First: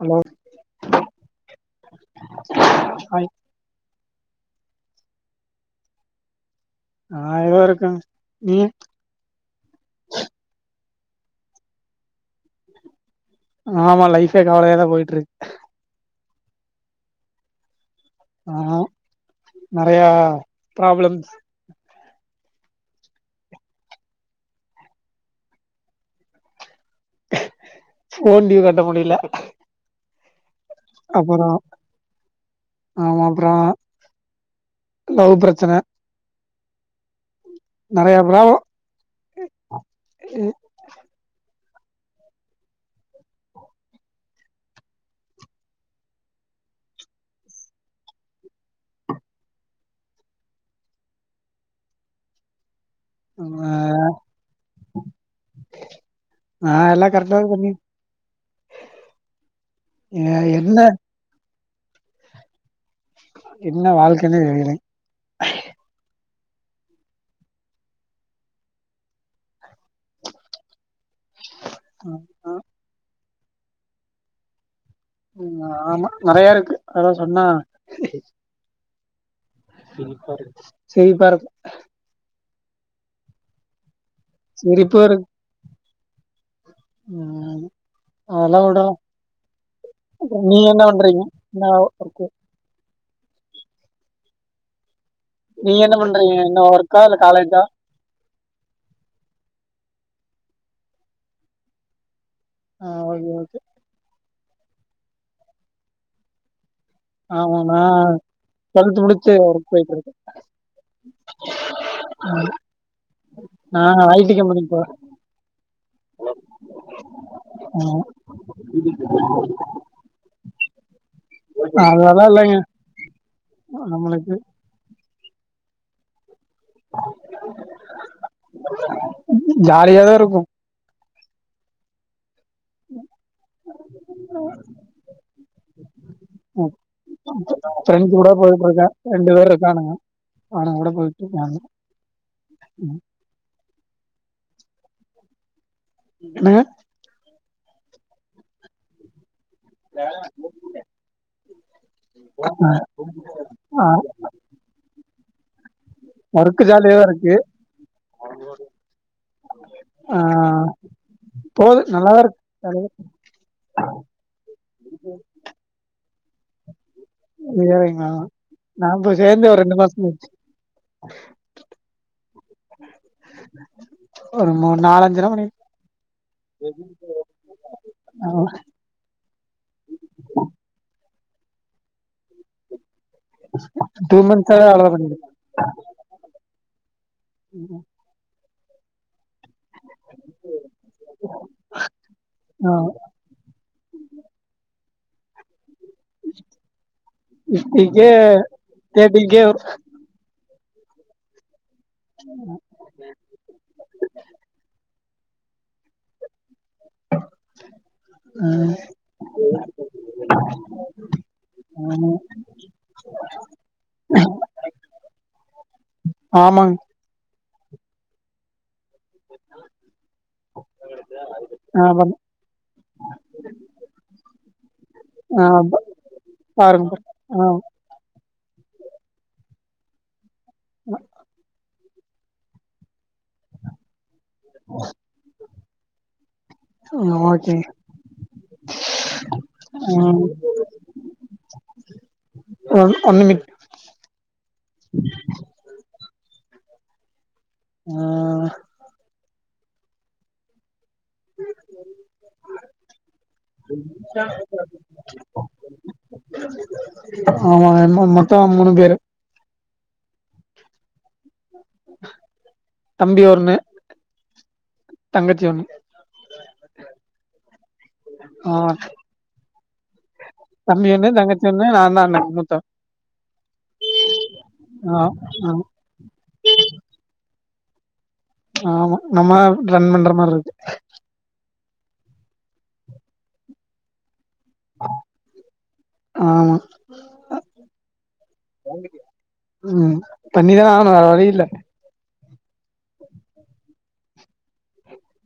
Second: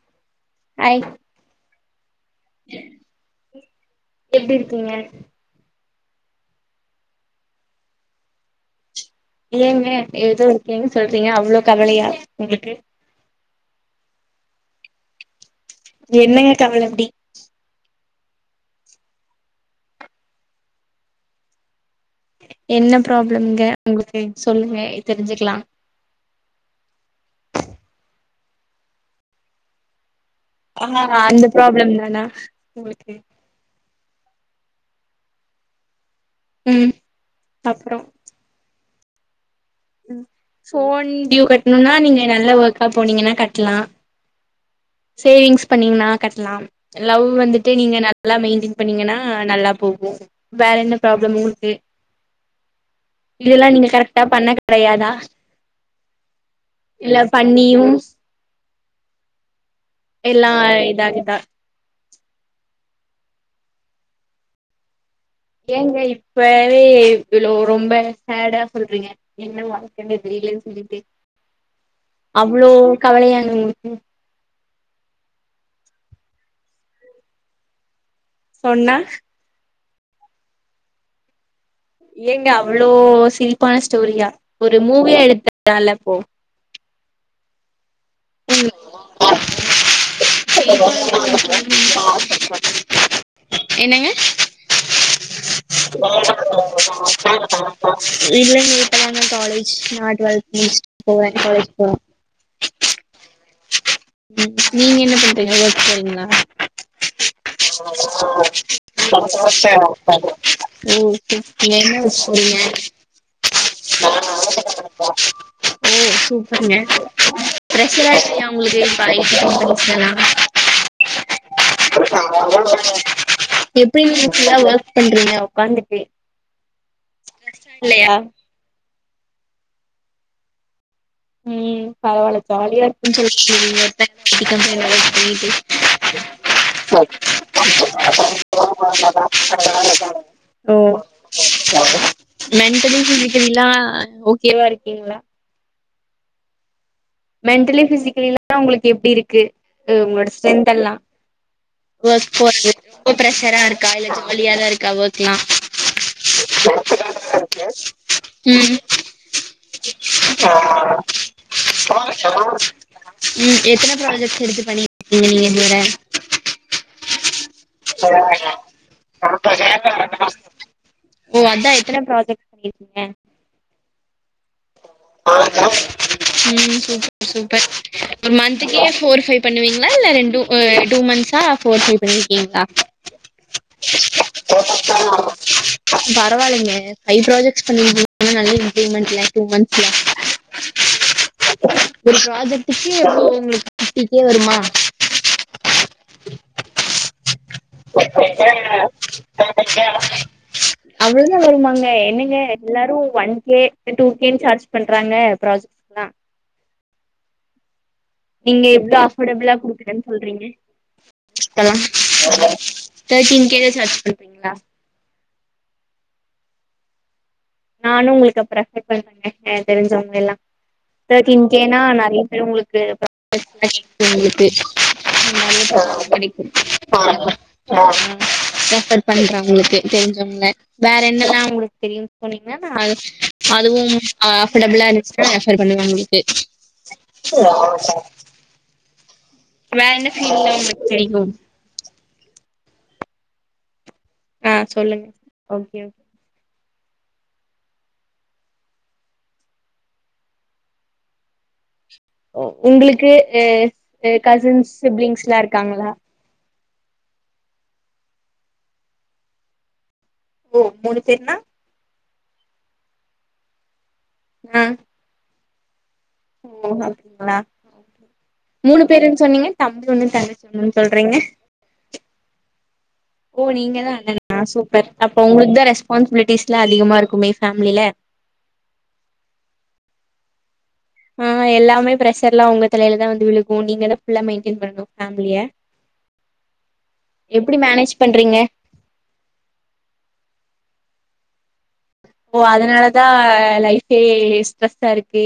Hello hi hi எப்டி இருக்கீங்க ஆஹ் எதோ இருக்க நீ ஏங்க எதோ இருக்கேன்னு சொல்றீங்க அவ்ளோ கவலையா உங்களுக்கு ஆமா லைஃபே கவலையாதா போயிட்டுருக் என்னங்க கவல அப்டி ஆஹ் நெறயா ப்ராப்ளம்ஸ் என்ன ப்ராப்ளம்ங்க உங்களுக்கு சொல்லுங்க தெரிஞ்சுக்கலா ஃபோன் டியு கட்ட முடியல ஹஹாஹ அந்த அப்பறோ பராப்ளம் தானா உங்களுக்கு ஆமா அப்றோ லவ் பிரச்சன உம் நெறையா ப்ராப்ளொ உம் ஃபோன் டியோ கட் னம்ன்னா நீங்க நல்ல ஒர்க்கா போனீங்கன்னா கட்லா சேவிங்ஸ் பண்ணீங்கன்னா கட்லா லவ் வந்துட்டு நீங்க நல்லா மெயின்டெய்ன் பண்ணீங்கன்னா நல்லா போகும் வேற என்ன ப்ராப்ளம் உங்களுக்கு இதெல்லா ஆ நீங்க கரெக்டா பண்ண கெடையாதா நா எல்லா இல்ல கரெக்டா இது பண்ணி பண்ணியும் எ எல்லா என்ன இதாகுதா [inaudible] என்ன வாழ்க்கன்னே தெரியலங் ஏங்க இப்பவே இவ்ளோ ரொம்ப சேடா சொல்றீங்க என்ன வாழ்க்கன்ன தெரியலன்னு சொல்லிட்டு அவ்ளோ கவலையா உம் ஆமா நெறயா இருக்கு அதலா சொன்னா ன்னா சிரிப்பாருக்கு ஏங்க அவ்ளோ சிரிப்பான ஸ்டோரியா ஒரு சிரிப்பு மூவியா இருக்கு எடுத்தர்லால ப்போ [unintelligible] அதெல்லா வுடுங்க நீங்க என்ன பண்றீங்க என்னாவோ ஒர்க் என்னங்க நீங்க என்ன பண்றீங்க என்ன ஒர்க்கா இல்ல காலேஜா [inaudible] இல்லங்க [inaudible] நா காலேஜ் [unintelligible] [inaudible] போவென் காலேஜ் போவன் ஆஹ் ஓகே ஓகே ம் நீங்க என்ன பண்றீங்க ஒர்க் போறிங்லா [inaudible] ஆமா நா டுவெல்த் முடிச்சு ஒர்க் என்ன போயிட்டு இருக்கேன் ஒர்க் போறீங்க [inaudible] நான் ஐடி கம்பெனி போறேன் ஓ சூப்பர்ங்க ஆ, [unintelligible] [inaudible] அதெல்லாம் இல்லைங்க நம்மளுக்கு ஒக்காந்துப்பே [inaudible] ல்லயா ஜாலியாதாருக்கும் ம் பரவால ஜாலியாருக்குன் [inaudible] [inaudible] ஃப்ரெண்ட்ஸ் கூட போயிட்டு இருக்கேன் ரெண்டு பேர் இருக்கானுங்க அவனுங்க கூட போயிட்டு இருக்காங்க [inaudible] மென்டலி பிசிகலிலா ஓகேவாருக்கீங்ளா என்னங மென்டலி பிசிக்கலிலாம் ஒங்ளுக்கு எப்டி இருக்கு உ உங்ளோட ஸ்ரென்த்தெல்லாம் வோக் போறது ரொம்ப ப்ரெஷராருக்கா இல்ல ஜாலிய தான்ருக்கா வோக் நா வர்க்கு ஜாலியாதா இருக்கு ம் ஆ போது உம் எத்தன ப்ராஜக்ஸ் எடுத்து பண்ண கீங்க நீங்க எதுவர இருக்கு. [unintelligible] சரிங்களா? நான் இப்போ சேர்ந்து ஒரு ரெண்டு மாசம் ஆச்சு ஓ அதா எத்தன ப்ராஜட் இருந்த ஒரு மாண் ம் சூப்ப சூப்பர் ஒரு பண்ணிருக்கேன் மந்த்துக்கே ஃபோர் ஃபை பண்ணுவீங்ளா இல்ல ரெண்டு அ டூ மந்ஸ் ஆ ஃபோர் ஃபை பண்ணி எங்கங் டூ மந்த்ஸாக தான் அவ்வளோ பண்ணிருக்கேன் பரவால்லைங்க ஃபை ப்ராஜக்ஸ் பண்ணிருக்கி அனால் நல்ல இம் திரி மந்த் ல்ல டூ மந்த் ப்லா ஒரு ப்ராஜட்டுக்கு எவ்ளோ உங்களுக் ஃபிஃப்ட்டி கே வருமா [inaudible] ஃபிஃப்டிக்கே தேர்ட்டிக்கே அவ்வளன்தா வருமாங்க அ என்னங்க எல்லாரு ஒன் கே எ டூ கேண் சார்ஜ் க்ராங்க ப்ராஜக்ட்தா [inaudible] நீங்க எவ்ளோ அஃபர்டபுல்ல கொடுக்கறன் சொல்றீங்க ஹலோ தேட்டின் கே சார்ஜ் பண்றீங்களா ஆமாங் நானு உங்களுக்கு அப்பற ச பண்றங்க ஆ தெரிஞ்சவங்க எல்லா தேட்டி இன் கே நா ஆ, பண்ண- நறைய பேர் உங்களுக்கு [unintelligible] உங்களுக்கு [unintelligible] அ ஆ கெடைக்கு பாருங்க ஆ ரெஃபர் பண்ற உங்களுக்கு தெரிஞ்சவங்கள வேற என்னதா உங்ளுக் தெரியும் சொன்னீங்கன்னா அது அதுவும் அ அஃபெடபுள்லா இருந்துச்சா சேரி பண்ணுங்க அவுங்களுக்கே ஆ ஓகே வேற என்ன செய்லான் உங்களுக் செய்ணு ஒன் ஒன் நிமிட் ஆ சொல்லுங்க ஓகே ஆ உங்களுக்கு எ எ கசின்ஸ் சிப்லிங்ஸ்லா இருக்கங்களா ஆமா என்மோ மொத்தோ மூணு பேரு ஓ மூணு பேருன்னா தம்பி ஒன்னு ஆ [unintelligible] ஓ [inaudible] ஆ மூணு பேருன் சொன்னீங்க தம்பி ஒன்னு தங்கச்சி ஒன்னுன் தம்பி ஒன்னு சொல்றீங்க தங்கச்சி ஒன்னு நான்தா அண்ண மூத்தவ ஓ நீங்கதான் அண்ணனா சூப்பர் ஆ அப்போ ஆ ஒங்ளுக்தா ரெஸ்பான்ஸிபிலிட்டிஸ்லா அதிகமாருக்குமே ஃபேம்லில ஆமா நம்ம ரண்மண்ற மார்ருக்கு மே பிரஷர்லா ஒங்க தலைலதான் வந்து விலுகும் நீங்கன ஃபுள்ளா மெயின் [unintelligible] பேம்லிய ஆமா எப்டி மேனேஜ் பண்றீங்க ம் பண்ணிதான ஆணும் வேர வலி இல்ல ஹே ஸ்ரஸ்ஸாருக்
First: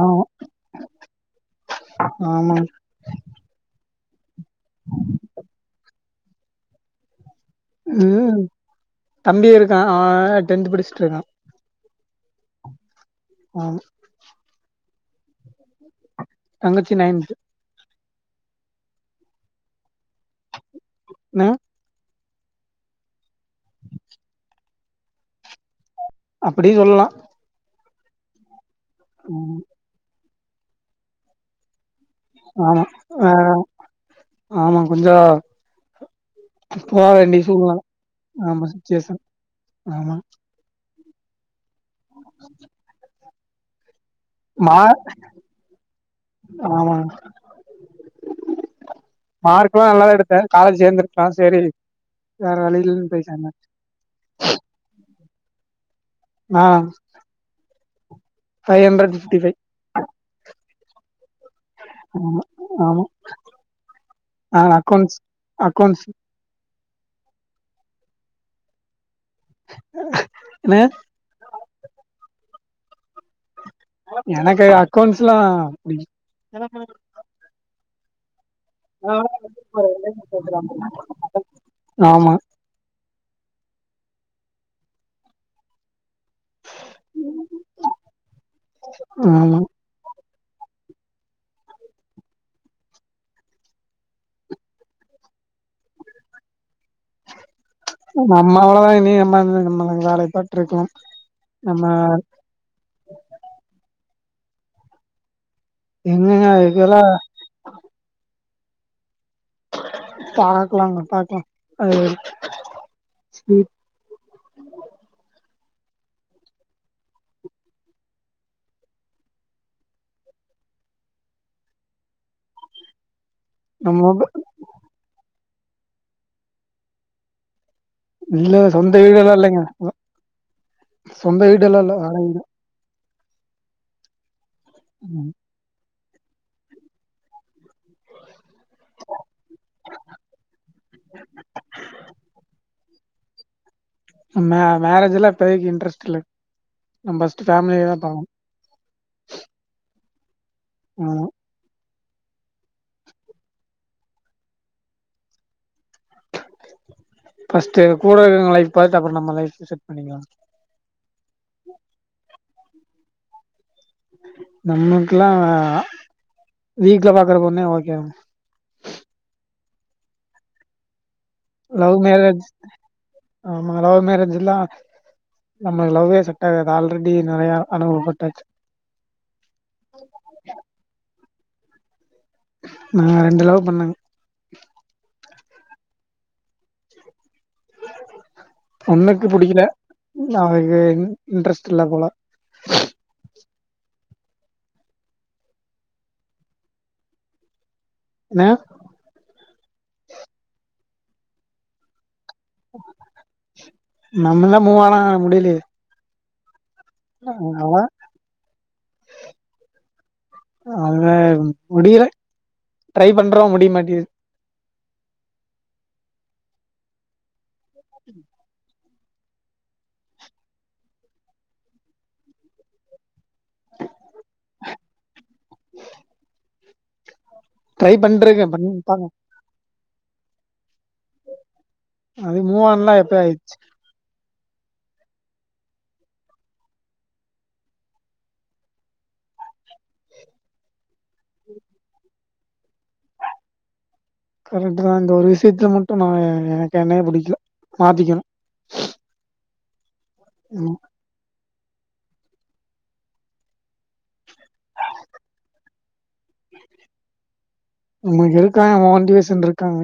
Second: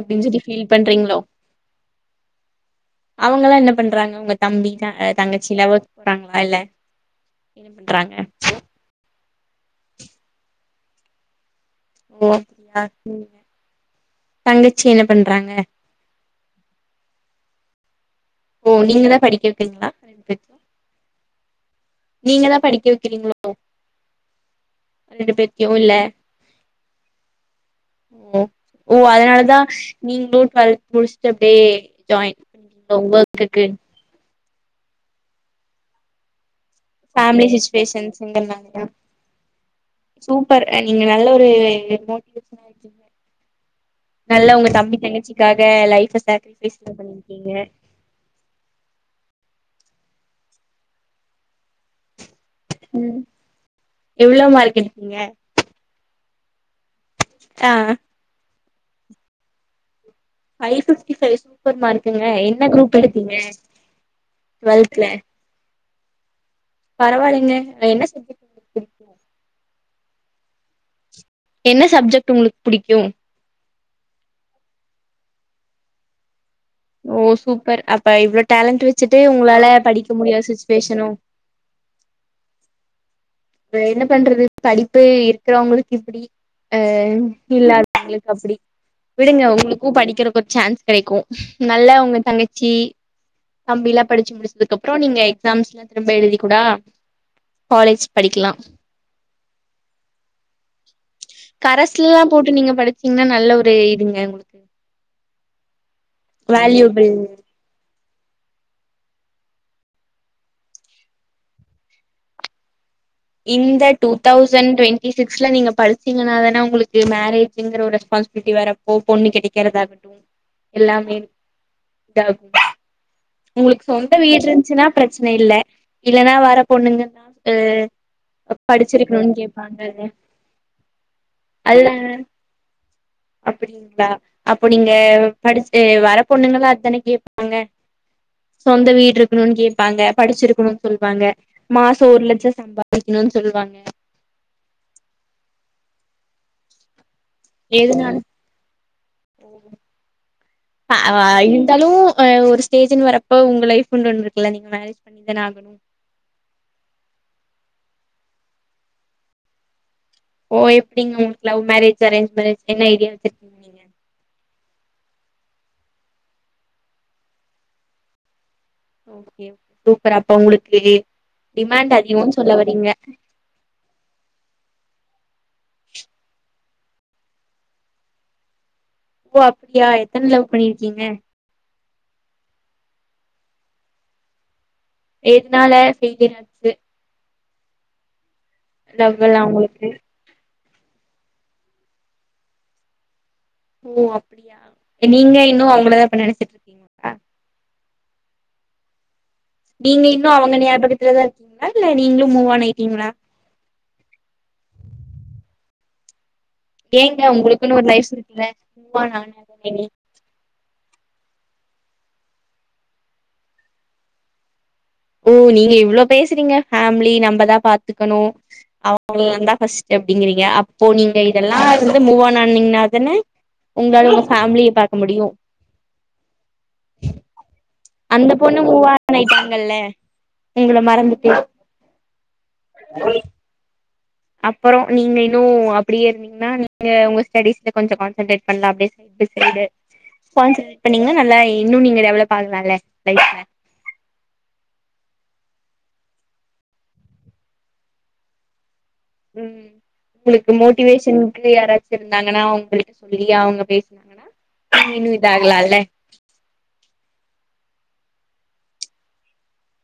ஆமா ஃபீல் பண்றீங்ளோ ஆமா அவங்கலா என்னப் பண்றாங்கவுங்க தம்பி த தங்கச்சிலாவோக் [unintelligible] ம் தம்பி இருக்கான் அவன் டென்த் படிஷ்ருகான் ஓ ஆமா தங்கச் சி என்ன பண்றாங்க தங்கச்சி நைன்த் ஓ நீங்க தா படிக்க வெக்கிரீங்களா ரெண்டுப் [inaudible] நீங்க தா படிக்க வைக்கிறீங்களோ ரெண்டு பேர்தியு இல்ல அப்டியூ சொல்லலா உம் ஓ அதனாலதா ம் நீங்களூ கல் முடிச்ட்டு அப்டியே ஜாயின் ஆமா ஆ ஒர்க்க்கு ஆமா கொஞ்சோ போக வேண்டிய ஃபேமிலி சூழ்நில ஆமா சுச்சுவேஷன்ஸ்ங்கறனாலயா சுச்சேஷன் ஆமா சூப்பர் நீங்க நல்ல ஒரு மோட்டிவ் நல்லா உங்க மா தம்பி தங்கச்சிக்காக லைஃப் சாக்கரிபைஸ் ஆமா பண்ணிருக்கீங்க மார்க் எல்லா நல்லாதா எடுத்த காலேஜ் சேர்ந்திருக்கலா சேரி வேற வழி இல்லன்னு உம் போயிட்டாங்க எவ்ளோ மார்க் எடுதீங்க நானா ஆஹ் five hundred fifty five five fifty five super மார்க்குங்க ஆமா என்ன குரூப் ஆமா எடுத்தீங்க ஆ டுவல்த் ல அக்கௌண்ட்ஸ் அக்கௌண்ட்ஸ் பரவாலிங்க என்ன யன்ன என்ன சப்ஜெக்ட் உங்களுக்கு புடிக்கு எனக்கு அக்கௌண்ட்ஸ்யெல்லா புடிக்கு ஓ சூப்பர் அக் [unintelligible] டேலண்ட் வெச்சுட்டு உங்களால படிக்க முடியாத சுச்சுவேஷனோ ஆமா என்ன பண்றது படிப்பு இருக்கறவங்களுக்கு இப்டி அஹ் இல்லாதவங்களுக்கு அப்டி விடுங்க ஆமா உங்களுக்கு படிக்கிறகு ஒரு சான்ஸ் கெடைக்கு நல்லா உங்க தங்கச்சி தம்பில்லா படிச்சு முடிச்சதுக்கு அப்புறோ நீங்க எக்ஸாம்ஸ்ல்லா திரும்ப எழுதி கூடா நம்மாள இனி அம்மா நம்ம வேலைப்பட்டு இருக்கல நம்ம கரஸ்லலா போட்டு நீங்க படிச்சீங்கன்னா நல்ல ஒரு [inaudible] எங்கங்க இதுல வேல்யூபிள் பாக்கலாங்க பாக்கலா அது இந்த டூ தௌசண் டுவென்டி சிக்ஸ்ல நீங்க படிச்சீங்கனாதானே உங்களுக்கு மேரேஜுங்கற ஒரு ரெஸ்பான்சிபிலிட்டி வறப்போ பொண்ணு கெடைக்கிறத ஆக எல்லாமே இதாகு உங்களுக்கு நம்ம சொந்த வீடு இருந்துச்சின்னா பிரச்சனை இல்ல இல்லைனா வர பொண்ணுங்களுக்கு இல்ல சொந்த வீடெல்லா இல்லைங்க சொந்த வீடெல்லா அதுதா இல்ல வாடகைக்கு அப்டிங்களா அப்ப நீங்க படிச்சு வர பொண்ணுங்களா அதானே கேப்பாங்க சொந்த வீடு இருக்கணுன் கேப்பாங்க படிச்சிருக்கணுன் சொல்வாங்க மாச ஒரு லட்ச சம்பாதி க்கணு சொல்லுவாங்க மே மேரேஜ் எல்லா இப்போதைக்கு இன்ட்ரெஸ்ட் இல்ல நம் பஸ்ட் ஃபேமிலியதா எதுனால பாக்கனு எ ஏ இருந்தாலு அஹ் ஒரு ஸ்டேஜுனு வரப்போ உங்க லைஃப்ன்னு ஒண்ணு இருக்குல்ல நீங்க மேரேஜ் பண்ணிதானே ஆகணு ஃபர்ஸ்ட் கூட இருக்றவங்க லைஃப பாத்துட்டு அப்புற நம்ம லைஃப் பண்ணிக்கலாம் ஓ எப்பிடிங்க உங்ளுக்கு லவ் மேரேஜ் அரேஞ்ச் மேரேஜ் என்ன ஐடியா வச்சிருக்கிங்க நீங்க நமக்கெல்லா வீட்டுல பாக்குற பொண்ணே ஓகேங்க ஓகே சூப்பர் அப்ப உங்களுக்கு டிமாண்ட் லவ் அதிகோன்னு மேரேஜ் சொல்ல வரீங்க ஆமா லவ் மேரேஜ்லில்லா நம்மலு லவ்வே செட் ஆகாது ஆல்ரெடி நெறைய அனுபவப் பட்டாச்சு ஓ அப்படியா எத்தனை லவ் பண்ணிருக்கீங்க நா ரெண்டு லவ் பண்ணேங்க எதுனால [unintelligible] ஒண்ணுக்கு லவ்வெல்லா புடிக்கல உங்களுக்கு நா இ இன்ட்ரஸ்ட் இல்ல போல ஓ அப்படியா நீங்க இன்னு அவங்களதான் இப்ப நினைச்சிட்டு இருக்கீங்களா என்ன நீங்க இன்னும் அவங்க நியாபகத்துலதா இருக்கீங்களா இல்ல நீங்களு மூவ் ஆன் ஆயிட்டீங்களா நம்ம தா மூவ் ஆன் ஆக முடியலயே ஏங்க உங்களுக்குன்னு ஒரு லைஃப் இருக்குல [unintelligible] அத முடியல ட்ரை பண்றோ முடிய மாட்டேது ஓ நீங்க இவ்வளோ பேசறீங்க ஃபேமிலி நம்மதா பாத்துக்கணு அவ ந்தா ஃபஸ்ட் அப்படிங்கறீங்க அப்போ நீங்க இதெல்லா வந்து மூவ் ஆன் ஆனீங்கனா தானே உங்களால உங்க ஃபேமிலிய பாக்க முடியு ட்ரை அந்த பண்ட்ருக்கே பொண்ணு பண்ணி மூவ் பாக்கனு ஆன் ஆயிட்டாங்கல்ல உங்களை மறந்துட்ட அது மூவ் ஆன்லா எப்பயோ ஆயிடுச்சு அப்புறம் நீங்க இன்னும் அப்படியே இருந்தீங்கன்னா நீங்க உங்க ஸ்டடிஸ் கொஞ்ச கான்சன்ட்ரேட் பண்லா அப்டி சை சைசன்ட்ரட் பண்ணீங்கன்னா நல்லா இன்னும் நீங்க டெவளப் ஆகலால லைஃப்ல கரண்ட தான் இந்த ஒரு விஷயத்துல மட்டும் நான் எனக்கு என்ன பிடிக்கல மாத்திக்கணும் உம் உங்களுக்கு மோட்டிவேஷன் யாராச்சும் இருந்தாங்கன்னா அவங்களுக்கு சொல்லி அவங்க பேசினாங்கன்னா இன்னும் இது ஆகலால்ல உமக்கு இருக்கா வாண்டிவே சென்ருக்காங்க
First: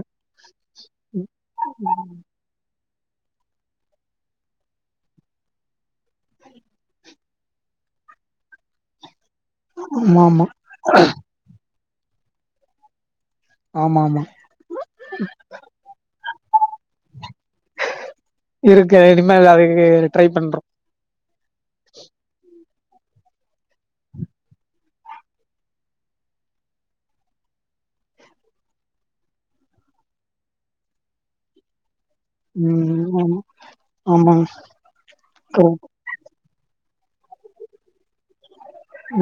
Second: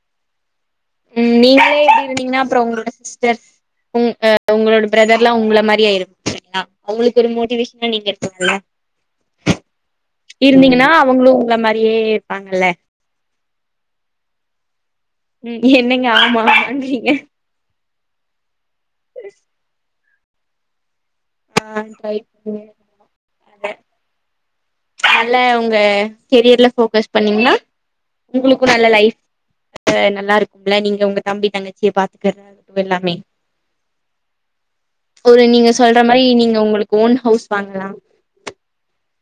உம் நீங்களே இப்டி இருந்தீங்கனா அப்புறம் உங்கள சிஸ்டர் உங் அ உங்களோட பிரதர் எல்லாம் உங்கள மாதிரி ஆயிரு சா உங்களுக்கு ஒரு மோட்டிவேஷனல் நீங்க இருக்கீங்களா ஆமா ஆமா இருந்தீங்கன்னா அவங்களும் உங்கள மா அப்படியே இருப்பாங்கல்ல ஆமா ஆமா உம் என்னங்க ஆமா நீங்க இருக்கு இனிமேல் அது இருக்கு ட்ரை பண்றோம் ஆஹ் ட்ரை பண்றோம் அத நல்ல உங்க கெரியர்ல போக்கஸ் பண்ணீங்கன்னா உங்களுக்கும் நல்ல லைஃப் நல்லா இருக்கும்ல நீங்க உங்க தம்பி தங்கச்சிய பா ம் எல்லாமே ஆமா ஆமாங்க ஒரு நீங்க கரெக்ட் சொல்ற மாதிரி நீங்க உங்களுக்கு கோன் ஹவுஸ் வாங்கலாம்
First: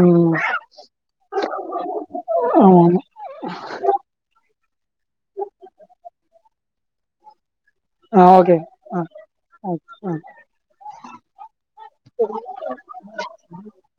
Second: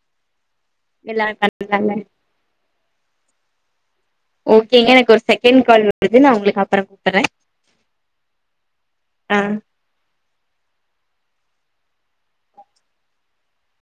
உம் [unintelligible] ஆமா ஆமா ஓகேங்க எனக்கு ஒரு செகண்ட் கால் வருது நான் உங்களுக்கு அப் அப்புறம் ஆஹ் ஓகே ஆஹ ஆ ஆ [unintelligible]